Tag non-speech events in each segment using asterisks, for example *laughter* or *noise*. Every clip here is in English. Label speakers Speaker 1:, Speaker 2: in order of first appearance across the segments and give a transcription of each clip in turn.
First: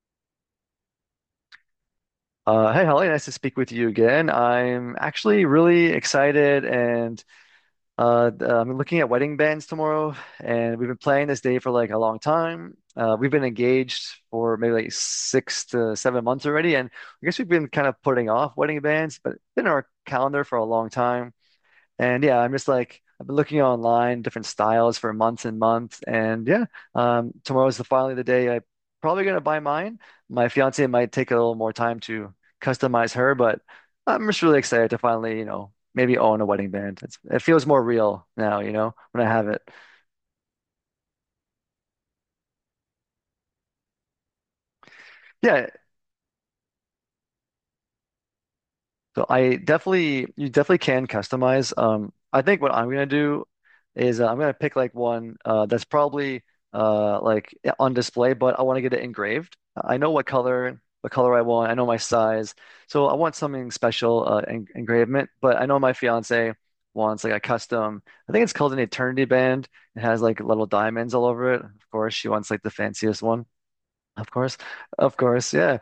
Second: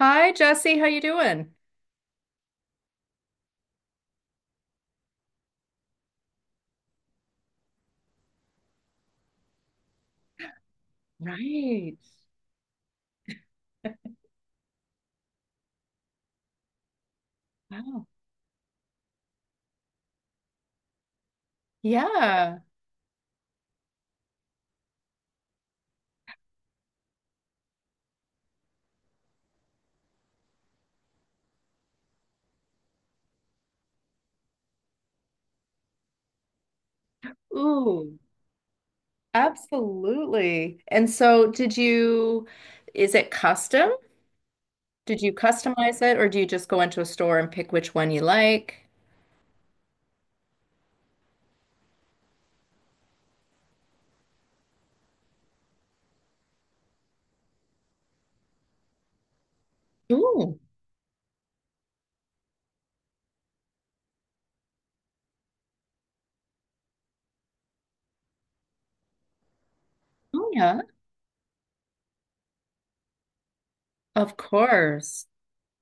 Speaker 1: Hi, Jesse. How you doing?
Speaker 2: Hey, Holly, nice to speak with you again. I'm actually really excited, and I'm looking at wedding bands tomorrow. And we've been planning this day for like a
Speaker 1: Right.
Speaker 2: long time. We've been engaged for maybe like 6 to 7 months already, and I guess we've been kind of
Speaker 1: Wow.
Speaker 2: putting off wedding bands, but it's been on our calendar for a long time. And yeah, I'm
Speaker 1: Yeah.
Speaker 2: just like I've been looking online, different styles for months and months. And tomorrow's the finally the day I probably gonna buy mine. My fiance might take a little more time to customize her, but I'm just really excited to finally, you know, maybe own a wedding band. It feels more
Speaker 1: Ooh,
Speaker 2: real now, you know, when I have it.
Speaker 1: absolutely. And so did you, is it custom? Did you
Speaker 2: Yeah,
Speaker 1: customize it, or do you just go into a store and pick which one you like?
Speaker 2: so I definitely, you definitely can customize. I think what I'm gonna do is I'm gonna pick like one that's probably like on display, but I want to get it engraved. I know
Speaker 1: Ooh.
Speaker 2: what color I want. I know my size, so I want something special en engravement. But I know my fiance wants like a custom. I think it's called an Eternity Band. It has like
Speaker 1: Oh
Speaker 2: little
Speaker 1: yeah.
Speaker 2: diamonds all over it. Of course, she wants like the fanciest one. Of
Speaker 1: Of
Speaker 2: course, of
Speaker 1: course.
Speaker 2: course, yeah.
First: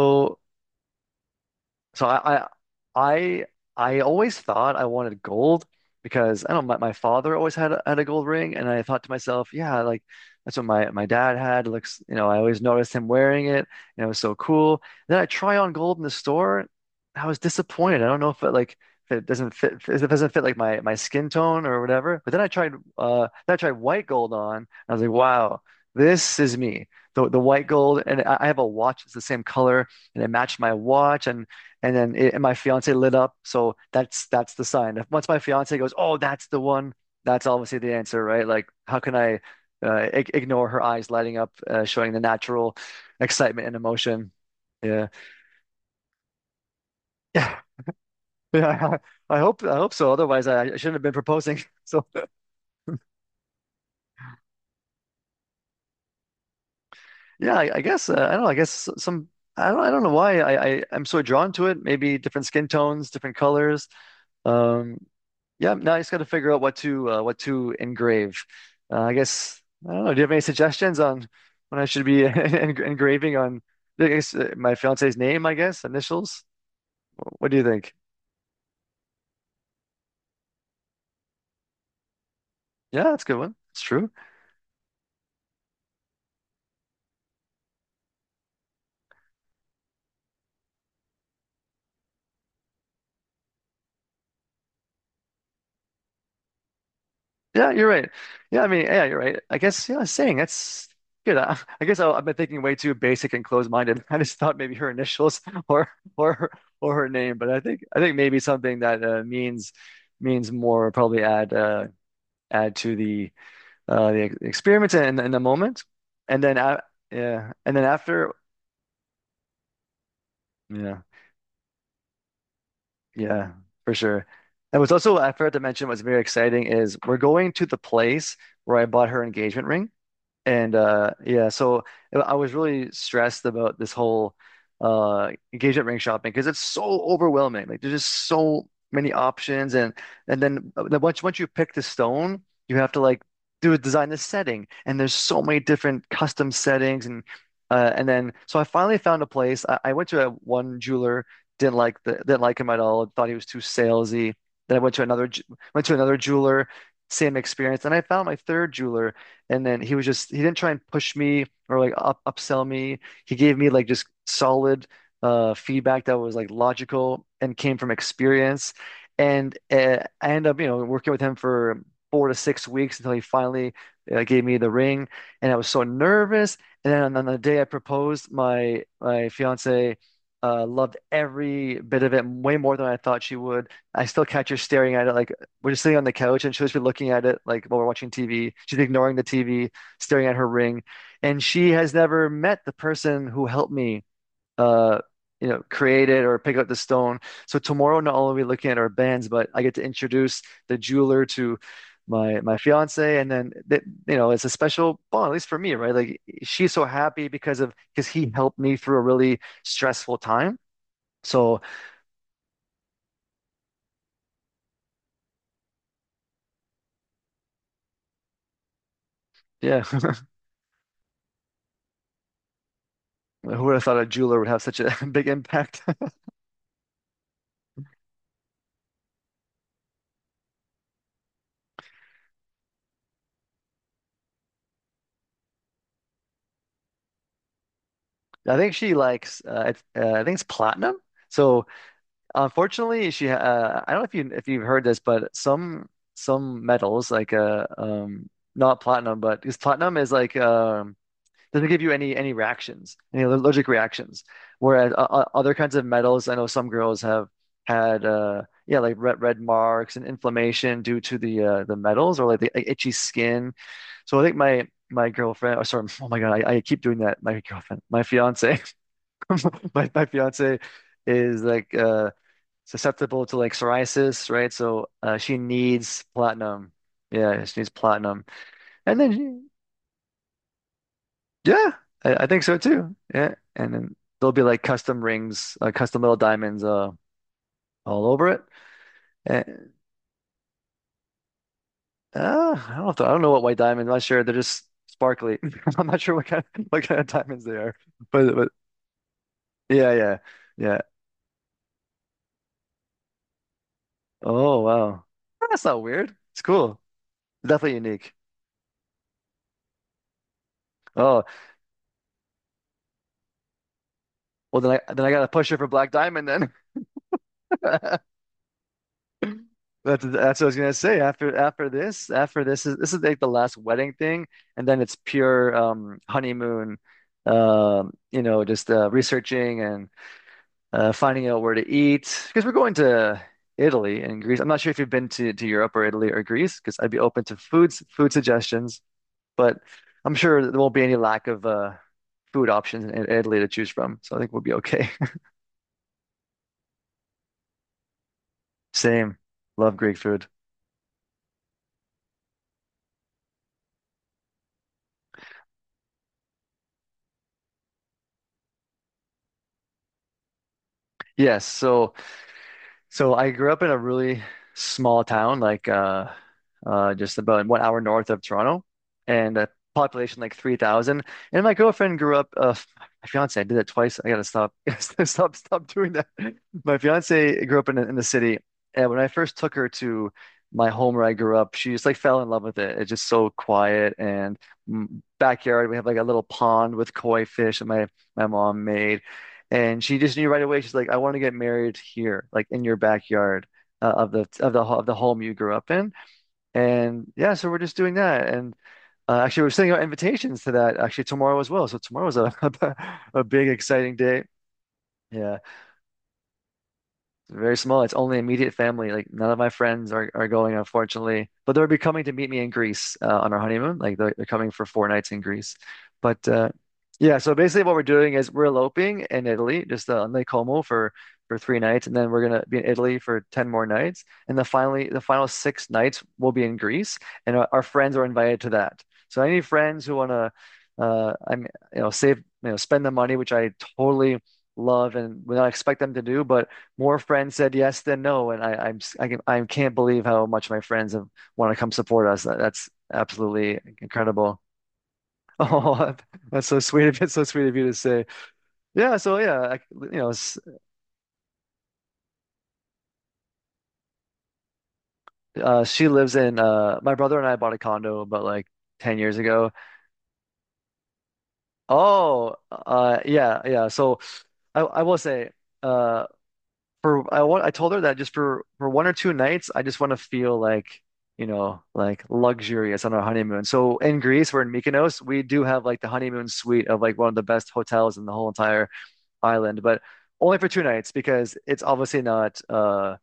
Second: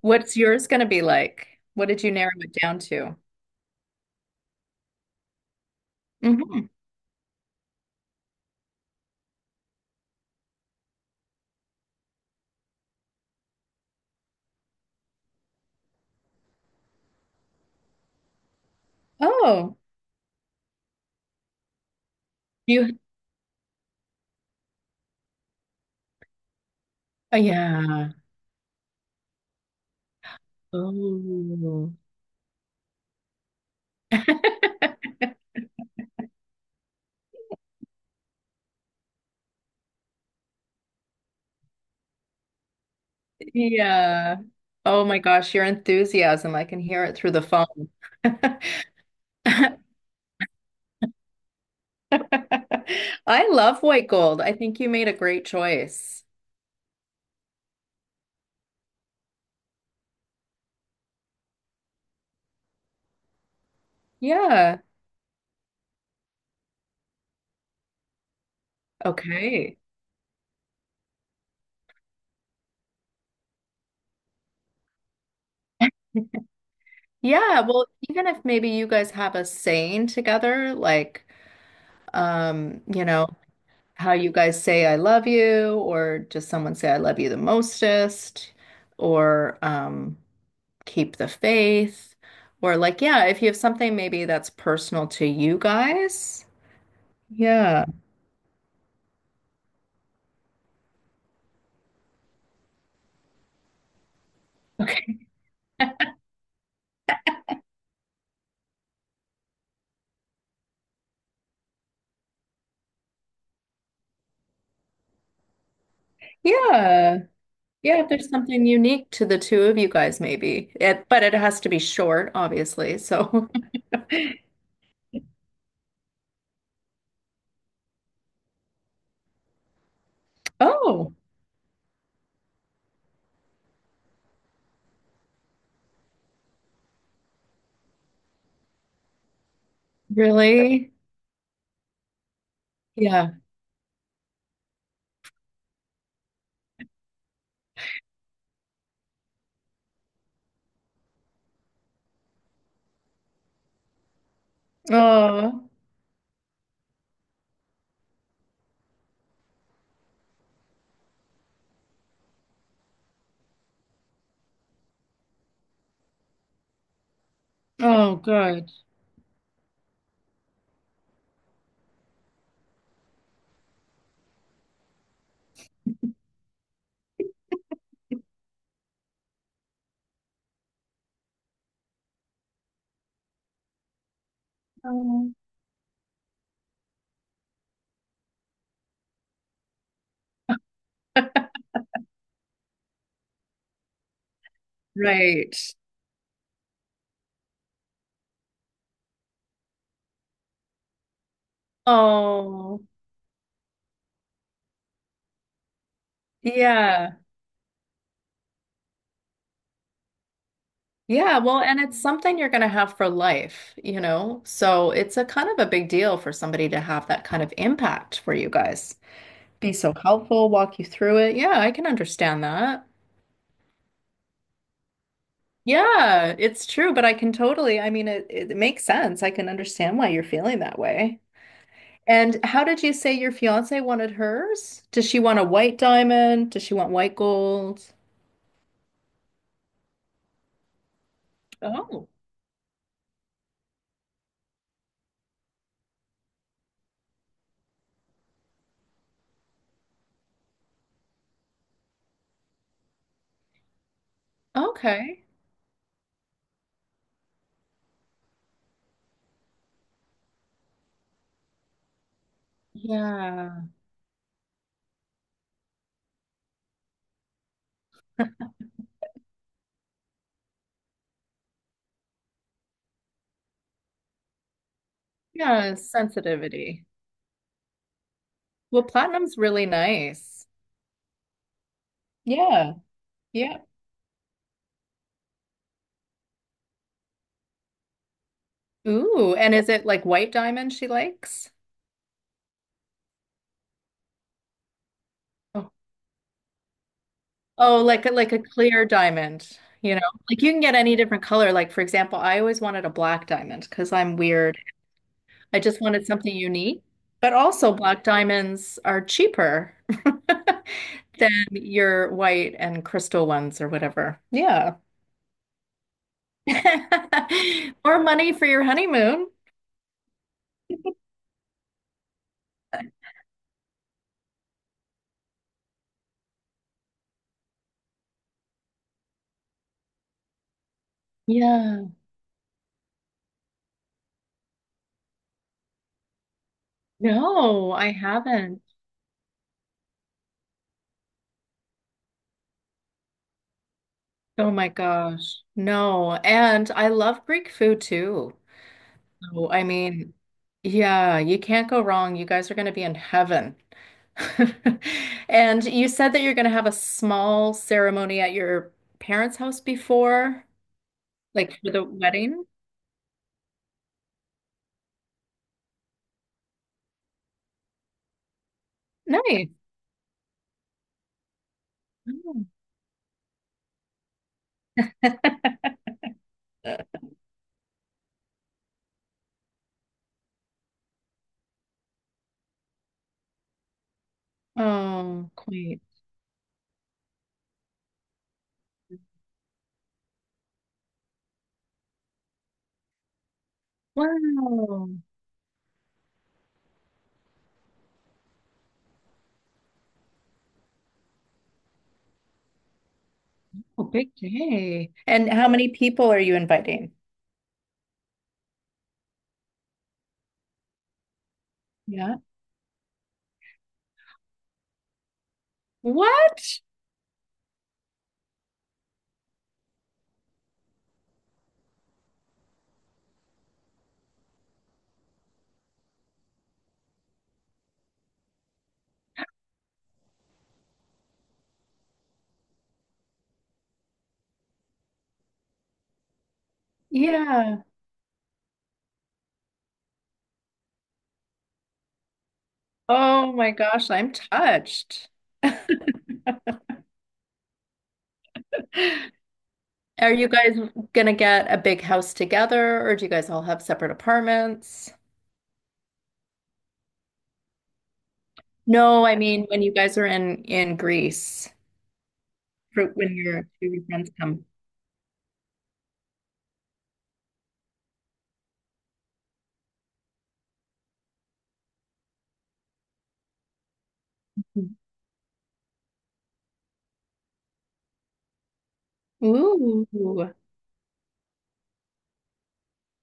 Speaker 1: What's yours going to be like? What did
Speaker 2: So
Speaker 1: you narrow
Speaker 2: I,
Speaker 1: it down to?
Speaker 2: I I I always thought I wanted gold because I don't know,
Speaker 1: Hmm.
Speaker 2: my father always had a gold ring, and I thought to myself, yeah, like that's what my dad had. Looks, you know, I always noticed him wearing it and it was so cool. Then I try on gold in the store. I was disappointed. I don't know if it like if it doesn't fit
Speaker 1: Oh,
Speaker 2: if it doesn't fit like my skin tone or whatever. But
Speaker 1: you.
Speaker 2: then I tried white gold on. And I was like, wow, this is me. The,
Speaker 1: Oh,
Speaker 2: the white gold,
Speaker 1: yeah.
Speaker 2: and I have a watch that's the same color, and it matched my watch,
Speaker 1: Oh.
Speaker 2: and and my fiance lit up. So that's the sign.
Speaker 1: *laughs*
Speaker 2: If- Once my fiance goes, "Oh, that's the one," that's obviously the answer, right? Like, how can I ig ignore her eyes lighting up, showing the natural excitement and emotion?
Speaker 1: Yeah. Oh
Speaker 2: Yeah,
Speaker 1: my gosh, your enthusiasm. I can hear it through the
Speaker 2: yeah,
Speaker 1: phone. *laughs*
Speaker 2: *laughs* yeah. I hope so. Otherwise, I shouldn't have been proposing. *laughs* So
Speaker 1: I love white gold. I think you made a great choice.
Speaker 2: yeah, I guess I don't know. I guess some. I don't know why I'm so drawn to it. Maybe different skin tones, different colors.
Speaker 1: Yeah.
Speaker 2: Um, Yep. Now I just got to figure out what to engrave. I guess
Speaker 1: Okay.
Speaker 2: I don't know. Do you have any suggestions on when I should be *laughs* en engraving on I guess, my fiance's name? I guess
Speaker 1: *laughs*
Speaker 2: initials. What do
Speaker 1: Yeah,
Speaker 2: you
Speaker 1: well,
Speaker 2: think?
Speaker 1: even if maybe you guys have a saying together, like,
Speaker 2: Yeah,
Speaker 1: you
Speaker 2: that's a
Speaker 1: know,
Speaker 2: good one. It's true.
Speaker 1: how you guys say I love you, or just someone say I love you the mostest, or, keep the faith, or like, yeah, if you have something maybe that's personal to you guys.
Speaker 2: Yeah,
Speaker 1: Yeah.
Speaker 2: you're right. Yeah, I mean, yeah, you're right. I guess yeah, saying that's good. I guess I've been thinking way too basic and closed-minded. *laughs* I just thought maybe her
Speaker 1: Okay.
Speaker 2: initials *laughs* or or her- or her name, but I think maybe something that means means more probably add to the experience in the moment, and then a
Speaker 1: Yeah.
Speaker 2: yeah, and then
Speaker 1: Yeah, if there's
Speaker 2: after,
Speaker 1: something unique to the two of you guys, maybe
Speaker 2: yeah,
Speaker 1: it, but it has to be short, obviously, so.
Speaker 2: yeah,
Speaker 1: *laughs*
Speaker 2: for sure. And what's also I forgot to mention what's very exciting is we're going to the place where I bought her engagement ring. And
Speaker 1: Oh,
Speaker 2: yeah, so I was really stressed about this whole engagement ring shopping because it's so overwhelming. Like there's just so many options, and then
Speaker 1: really.
Speaker 2: once once you pick the stone, you have to like
Speaker 1: Yeah.
Speaker 2: do design the setting, and there's so many different custom settings. And then so I finally found a place. I went to a one jeweler, didn't like the didn't like him at all, thought he was too salesy. Then I went to
Speaker 1: Oh.
Speaker 2: went to another jeweler, same experience. Then I found my third jeweler, and then he was just, he didn't try and push me or like up upsell me. He gave me like just solid feedback that was like logical and came from
Speaker 1: Oh good.
Speaker 2: experience. And I ended up, you know, working with him for 4 to 6 weeks until he finally gave me the ring. And I was so nervous. And then on the day I proposed, my fiance loved every bit of it way more than I thought she would. I still catch her staring at it like
Speaker 1: Oh.
Speaker 2: we're just sitting on the couch, and she'll just be looking at it like while we're watching TV. She's ignoring the TV, staring at her ring. And she has never met the person who helped me uh you
Speaker 1: Right.
Speaker 2: know create it or pick up the stone. So tomorrow not only are we looking at our bands, but I get to introduce the jeweler to my
Speaker 1: Oh
Speaker 2: fiance, you know, it's a special bond, at least for me, right? Like she's so
Speaker 1: yeah.
Speaker 2: happy because of because he helped me through a really stressful time,
Speaker 1: Yeah,
Speaker 2: so
Speaker 1: well, and it's something you're going to have for life, you know? So it's a kind of a big deal for somebody to have that kind of impact for you guys. Be
Speaker 2: yeah.
Speaker 1: so
Speaker 2: *laughs*
Speaker 1: helpful, walk you through it. Yeah, I can understand that.
Speaker 2: Who would have thought a jeweler would have such a *laughs* big impact.
Speaker 1: Yeah, it's true, but I can totally, I mean, it makes sense. I can understand why you're feeling that way. And how did you say your fiance wanted hers? Does she want a white diamond? Does she want white gold?
Speaker 2: I think she likes I think it's platinum. So
Speaker 1: Oh,
Speaker 2: unfortunately, she I don't know if you if you've heard this, but some metals like not platinum, but because platinum is like doesn't give you any reactions, any allergic reactions. Whereas
Speaker 1: okay.
Speaker 2: other kinds of metals, I know some girls have had yeah like red marks and inflammation due to the metals or like the itchy skin.
Speaker 1: Yeah.
Speaker 2: So I think my girlfriend, or sorry, *laughs* oh my God, I keep doing that. My girlfriend, my fiance. *laughs* My fiance is like susceptible to like psoriasis, right? So she
Speaker 1: Yeah,
Speaker 2: needs platinum.
Speaker 1: sensitivity.
Speaker 2: Yeah, she needs platinum.
Speaker 1: Well,
Speaker 2: And then
Speaker 1: platinum's
Speaker 2: she,
Speaker 1: really nice.
Speaker 2: yeah, I think so
Speaker 1: Yeah.
Speaker 2: too. Yeah.
Speaker 1: Yeah.
Speaker 2: And then there'll be like custom rings, custom little diamonds all over it.
Speaker 1: Ooh, and is
Speaker 2: And
Speaker 1: it like white diamond she likes?
Speaker 2: I don't know if the- I don't know what white diamonds, I'm not sure. They're just sparkly.
Speaker 1: Oh.
Speaker 2: *laughs* I'm not sure what kind of diamonds they are.
Speaker 1: Oh, like a
Speaker 2: But
Speaker 1: clear diamond,
Speaker 2: yeah,
Speaker 1: you know?
Speaker 2: yeah.
Speaker 1: Like you can get
Speaker 2: Yeah.
Speaker 1: any different color. Like for example, I always wanted a black diamond because I'm weird.
Speaker 2: Oh wow.
Speaker 1: I
Speaker 2: That's
Speaker 1: just
Speaker 2: not
Speaker 1: wanted
Speaker 2: weird.
Speaker 1: something
Speaker 2: It's cool.
Speaker 1: unique. But also
Speaker 2: Definitely
Speaker 1: black
Speaker 2: unique.
Speaker 1: diamonds are cheaper *laughs*
Speaker 2: Oh,
Speaker 1: than your white and crystal ones or whatever.
Speaker 2: well,
Speaker 1: Yeah.
Speaker 2: then I got to push her for Black Diamond then.
Speaker 1: *laughs* More
Speaker 2: *laughs*
Speaker 1: money for your honeymoon.
Speaker 2: That's what I was gonna say. After this, is like the last wedding thing, and then it's pure honeymoon. You know, just researching and finding out where to
Speaker 1: Yeah.
Speaker 2: eat because we're going to Italy and Greece. I'm not sure if you've been to Europe or Italy or Greece, because I'd be open to
Speaker 1: No, I
Speaker 2: food
Speaker 1: haven't.
Speaker 2: suggestions, but I'm sure there won't be any lack of food options in Italy to choose from. So I think we'll
Speaker 1: Oh
Speaker 2: be
Speaker 1: my
Speaker 2: okay. *laughs*
Speaker 1: gosh. No. And I love Greek food too.
Speaker 2: Same.
Speaker 1: So, I
Speaker 2: Love Greek
Speaker 1: mean,
Speaker 2: food.
Speaker 1: yeah, you can't go wrong. You guys are going to be in heaven. *laughs* And you said that you're going to have a small ceremony at your parents' house before,
Speaker 2: Yes,
Speaker 1: like for the wedding.
Speaker 2: so I grew up in a really small town, like just about 1 hour north of Toronto, and
Speaker 1: Nice.
Speaker 2: a population like 3,000. And my girlfriend grew up. My fiance, I did that twice. I gotta stop,
Speaker 1: Oh.
Speaker 2: *laughs*
Speaker 1: *laughs*
Speaker 2: stop, stop doing that. My fiance grew up in in the city, and when I first took her to my home where I grew up, she just like fell in love with it. It's just so quiet, and
Speaker 1: Oh,
Speaker 2: backyard. We
Speaker 1: queen.
Speaker 2: have like a little pond with koi fish that my mom made. And she just knew right away. She's like, I want to get married here, like in your backyard of of
Speaker 1: Wow.
Speaker 2: the home you grew up in. And yeah, so we're just doing that. And actually, we're sending out invitations to that actually tomorrow as well. So tomorrow's a *laughs* a big
Speaker 1: Oh,
Speaker 2: exciting
Speaker 1: big
Speaker 2: day.
Speaker 1: day. And
Speaker 2: Yeah.
Speaker 1: how many people are you inviting?
Speaker 2: It's very small. It's only immediate family. Like none of my friends are going, unfortunately. But they'll be coming to
Speaker 1: Yeah.
Speaker 2: meet me in Greece on our honeymoon. Like they're coming for 4 nights in Greece. But
Speaker 1: What?
Speaker 2: yeah, so basically what we're doing is we're eloping in Italy, just on Lake Como for 3 nights, and then we're gonna be in Italy for 10 more nights, and the finally the final 6 nights will be in Greece, and our friends are invited to that. So any friends who wanna, I'm you know save you know spend the money, which I totally love and would not expect them to do, but more friends said
Speaker 1: Yeah.
Speaker 2: yes than no, and I, I'm s- I am I can I can't believe how much my friends have want to come support us. That's
Speaker 1: Oh my
Speaker 2: absolutely
Speaker 1: gosh, I'm
Speaker 2: incredible. *laughs*
Speaker 1: touched. *laughs* Are
Speaker 2: Oh, that's so sweet of you. So sweet of you to say. Yeah. So yeah, I, you know,
Speaker 1: you
Speaker 2: s-
Speaker 1: guys gonna get a big house together, or do you guys all have separate apartments?
Speaker 2: she lives in. My brother and I bought a condo about like ten
Speaker 1: No, I
Speaker 2: years
Speaker 1: mean
Speaker 2: ago.
Speaker 1: when you guys are in Greece,
Speaker 2: Oh,
Speaker 1: for when
Speaker 2: yeah,
Speaker 1: your two
Speaker 2: yeah.
Speaker 1: of your
Speaker 2: So
Speaker 1: friends come.
Speaker 2: I will say. Uh, for I want I told her that just for 1 or 2 nights, I just want to feel like, you know, like luxurious on our honeymoon. So in Greece, we're in Mykonos, we do have like the honeymoon suite of like one of the best hotels in the whole entire island, but
Speaker 1: Ooh. *laughs*
Speaker 2: only for 2 nights, because it's obviously not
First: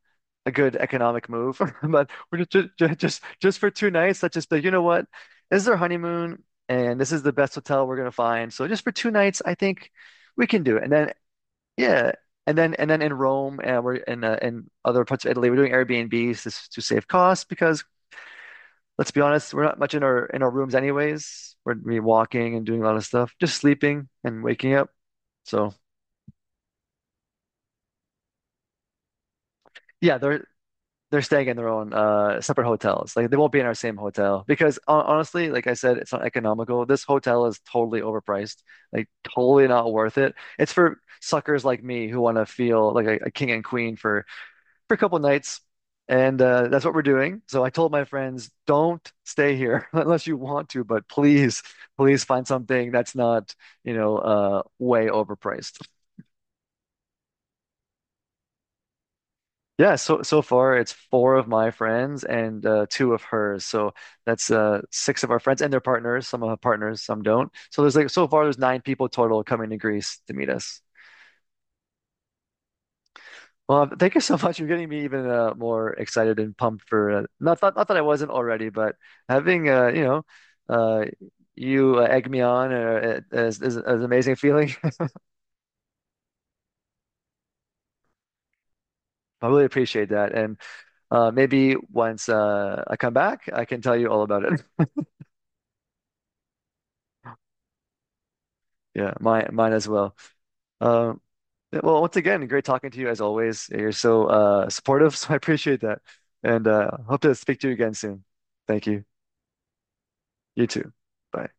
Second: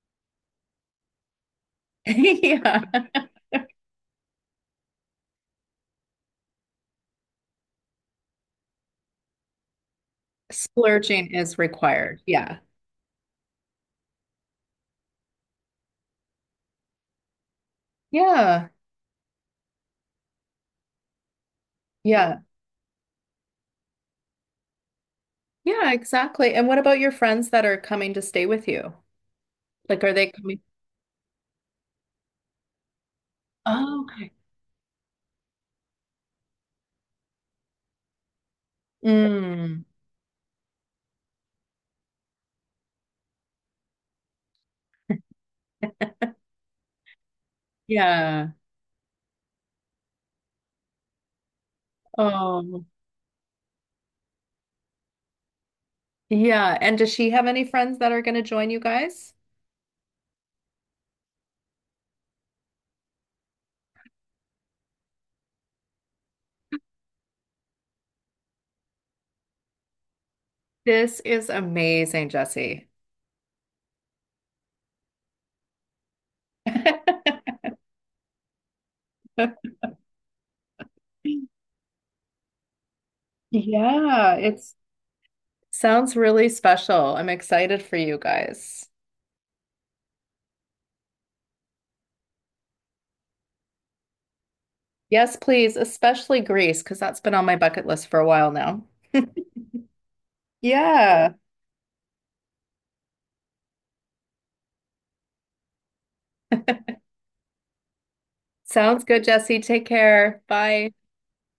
Speaker 2: a good economic move. *laughs* But we're
Speaker 1: Yeah.
Speaker 2: just for 2 nights, let's just be, like, you know what? This is our honeymoon, and this is the best hotel we're gonna find. So just for 2 nights, I think we can do it. And then
Speaker 1: Splurging is
Speaker 2: yeah,
Speaker 1: required.
Speaker 2: and
Speaker 1: Yeah.
Speaker 2: then in Rome, we're in other parts of Italy, we're doing Airbnbs to to save costs, because
Speaker 1: Yeah.
Speaker 2: let's be honest, we're not much in our rooms anyways. We
Speaker 1: Yeah.
Speaker 2: walking and doing a lot of stuff, just sleeping and waking up. So
Speaker 1: Yeah, exactly. And what about your friends that are coming to stay with you? Like, are
Speaker 2: yeah,
Speaker 1: they coming?
Speaker 2: they're staying in their own separate hotels. Like they won't be in our same
Speaker 1: Oh, okay.
Speaker 2: hotel because honestly, like I said, it's not economical. This hotel is totally overpriced, like totally
Speaker 1: Mm.
Speaker 2: not worth it. It's for suckers like me who want to feel like a king and queen for a couple nights, and that's what we're doing. So I told my friends,
Speaker 1: Yeah.
Speaker 2: don't stay here *laughs* unless you want to, but please, please find
Speaker 1: Oh.
Speaker 2: something that's not, you know, way overpriced.
Speaker 1: Yeah, and does she have any friends that are going to join you guys?
Speaker 2: Yeah, so so far it's 4 of my friends and 2 of hers. So that's 6 of our friends and their partners. Some have partners, some don't. So there's like so far there's 9 people total coming to Greece to meet us.
Speaker 1: This is amazing, Jesse.
Speaker 2: Well, thank you so *laughs* much. You're getting me even more excited and pumped for
Speaker 1: *laughs*
Speaker 2: not that I wasn't already, but having you know uh, you egg me on, is an amazing
Speaker 1: Yeah,
Speaker 2: feeling.
Speaker 1: it's sounds really special. I'm excited for you guys.
Speaker 2: *laughs* I really appreciate that, and maybe once I come back, I can tell you all about it. *laughs*
Speaker 1: Yes, please, especially Greece, because that's been on my bucket list for a while now.
Speaker 2: Yeah, mine as well. Um,
Speaker 1: Yeah.
Speaker 2: yeah, well, once again, great talking to you as always. You're so supportive, *laughs* so I appreciate that, and hope to speak to you again soon. Thank
Speaker 1: Sounds
Speaker 2: you.
Speaker 1: good, Jesse. Take care.
Speaker 2: You too.
Speaker 1: Bye.
Speaker 2: Bye.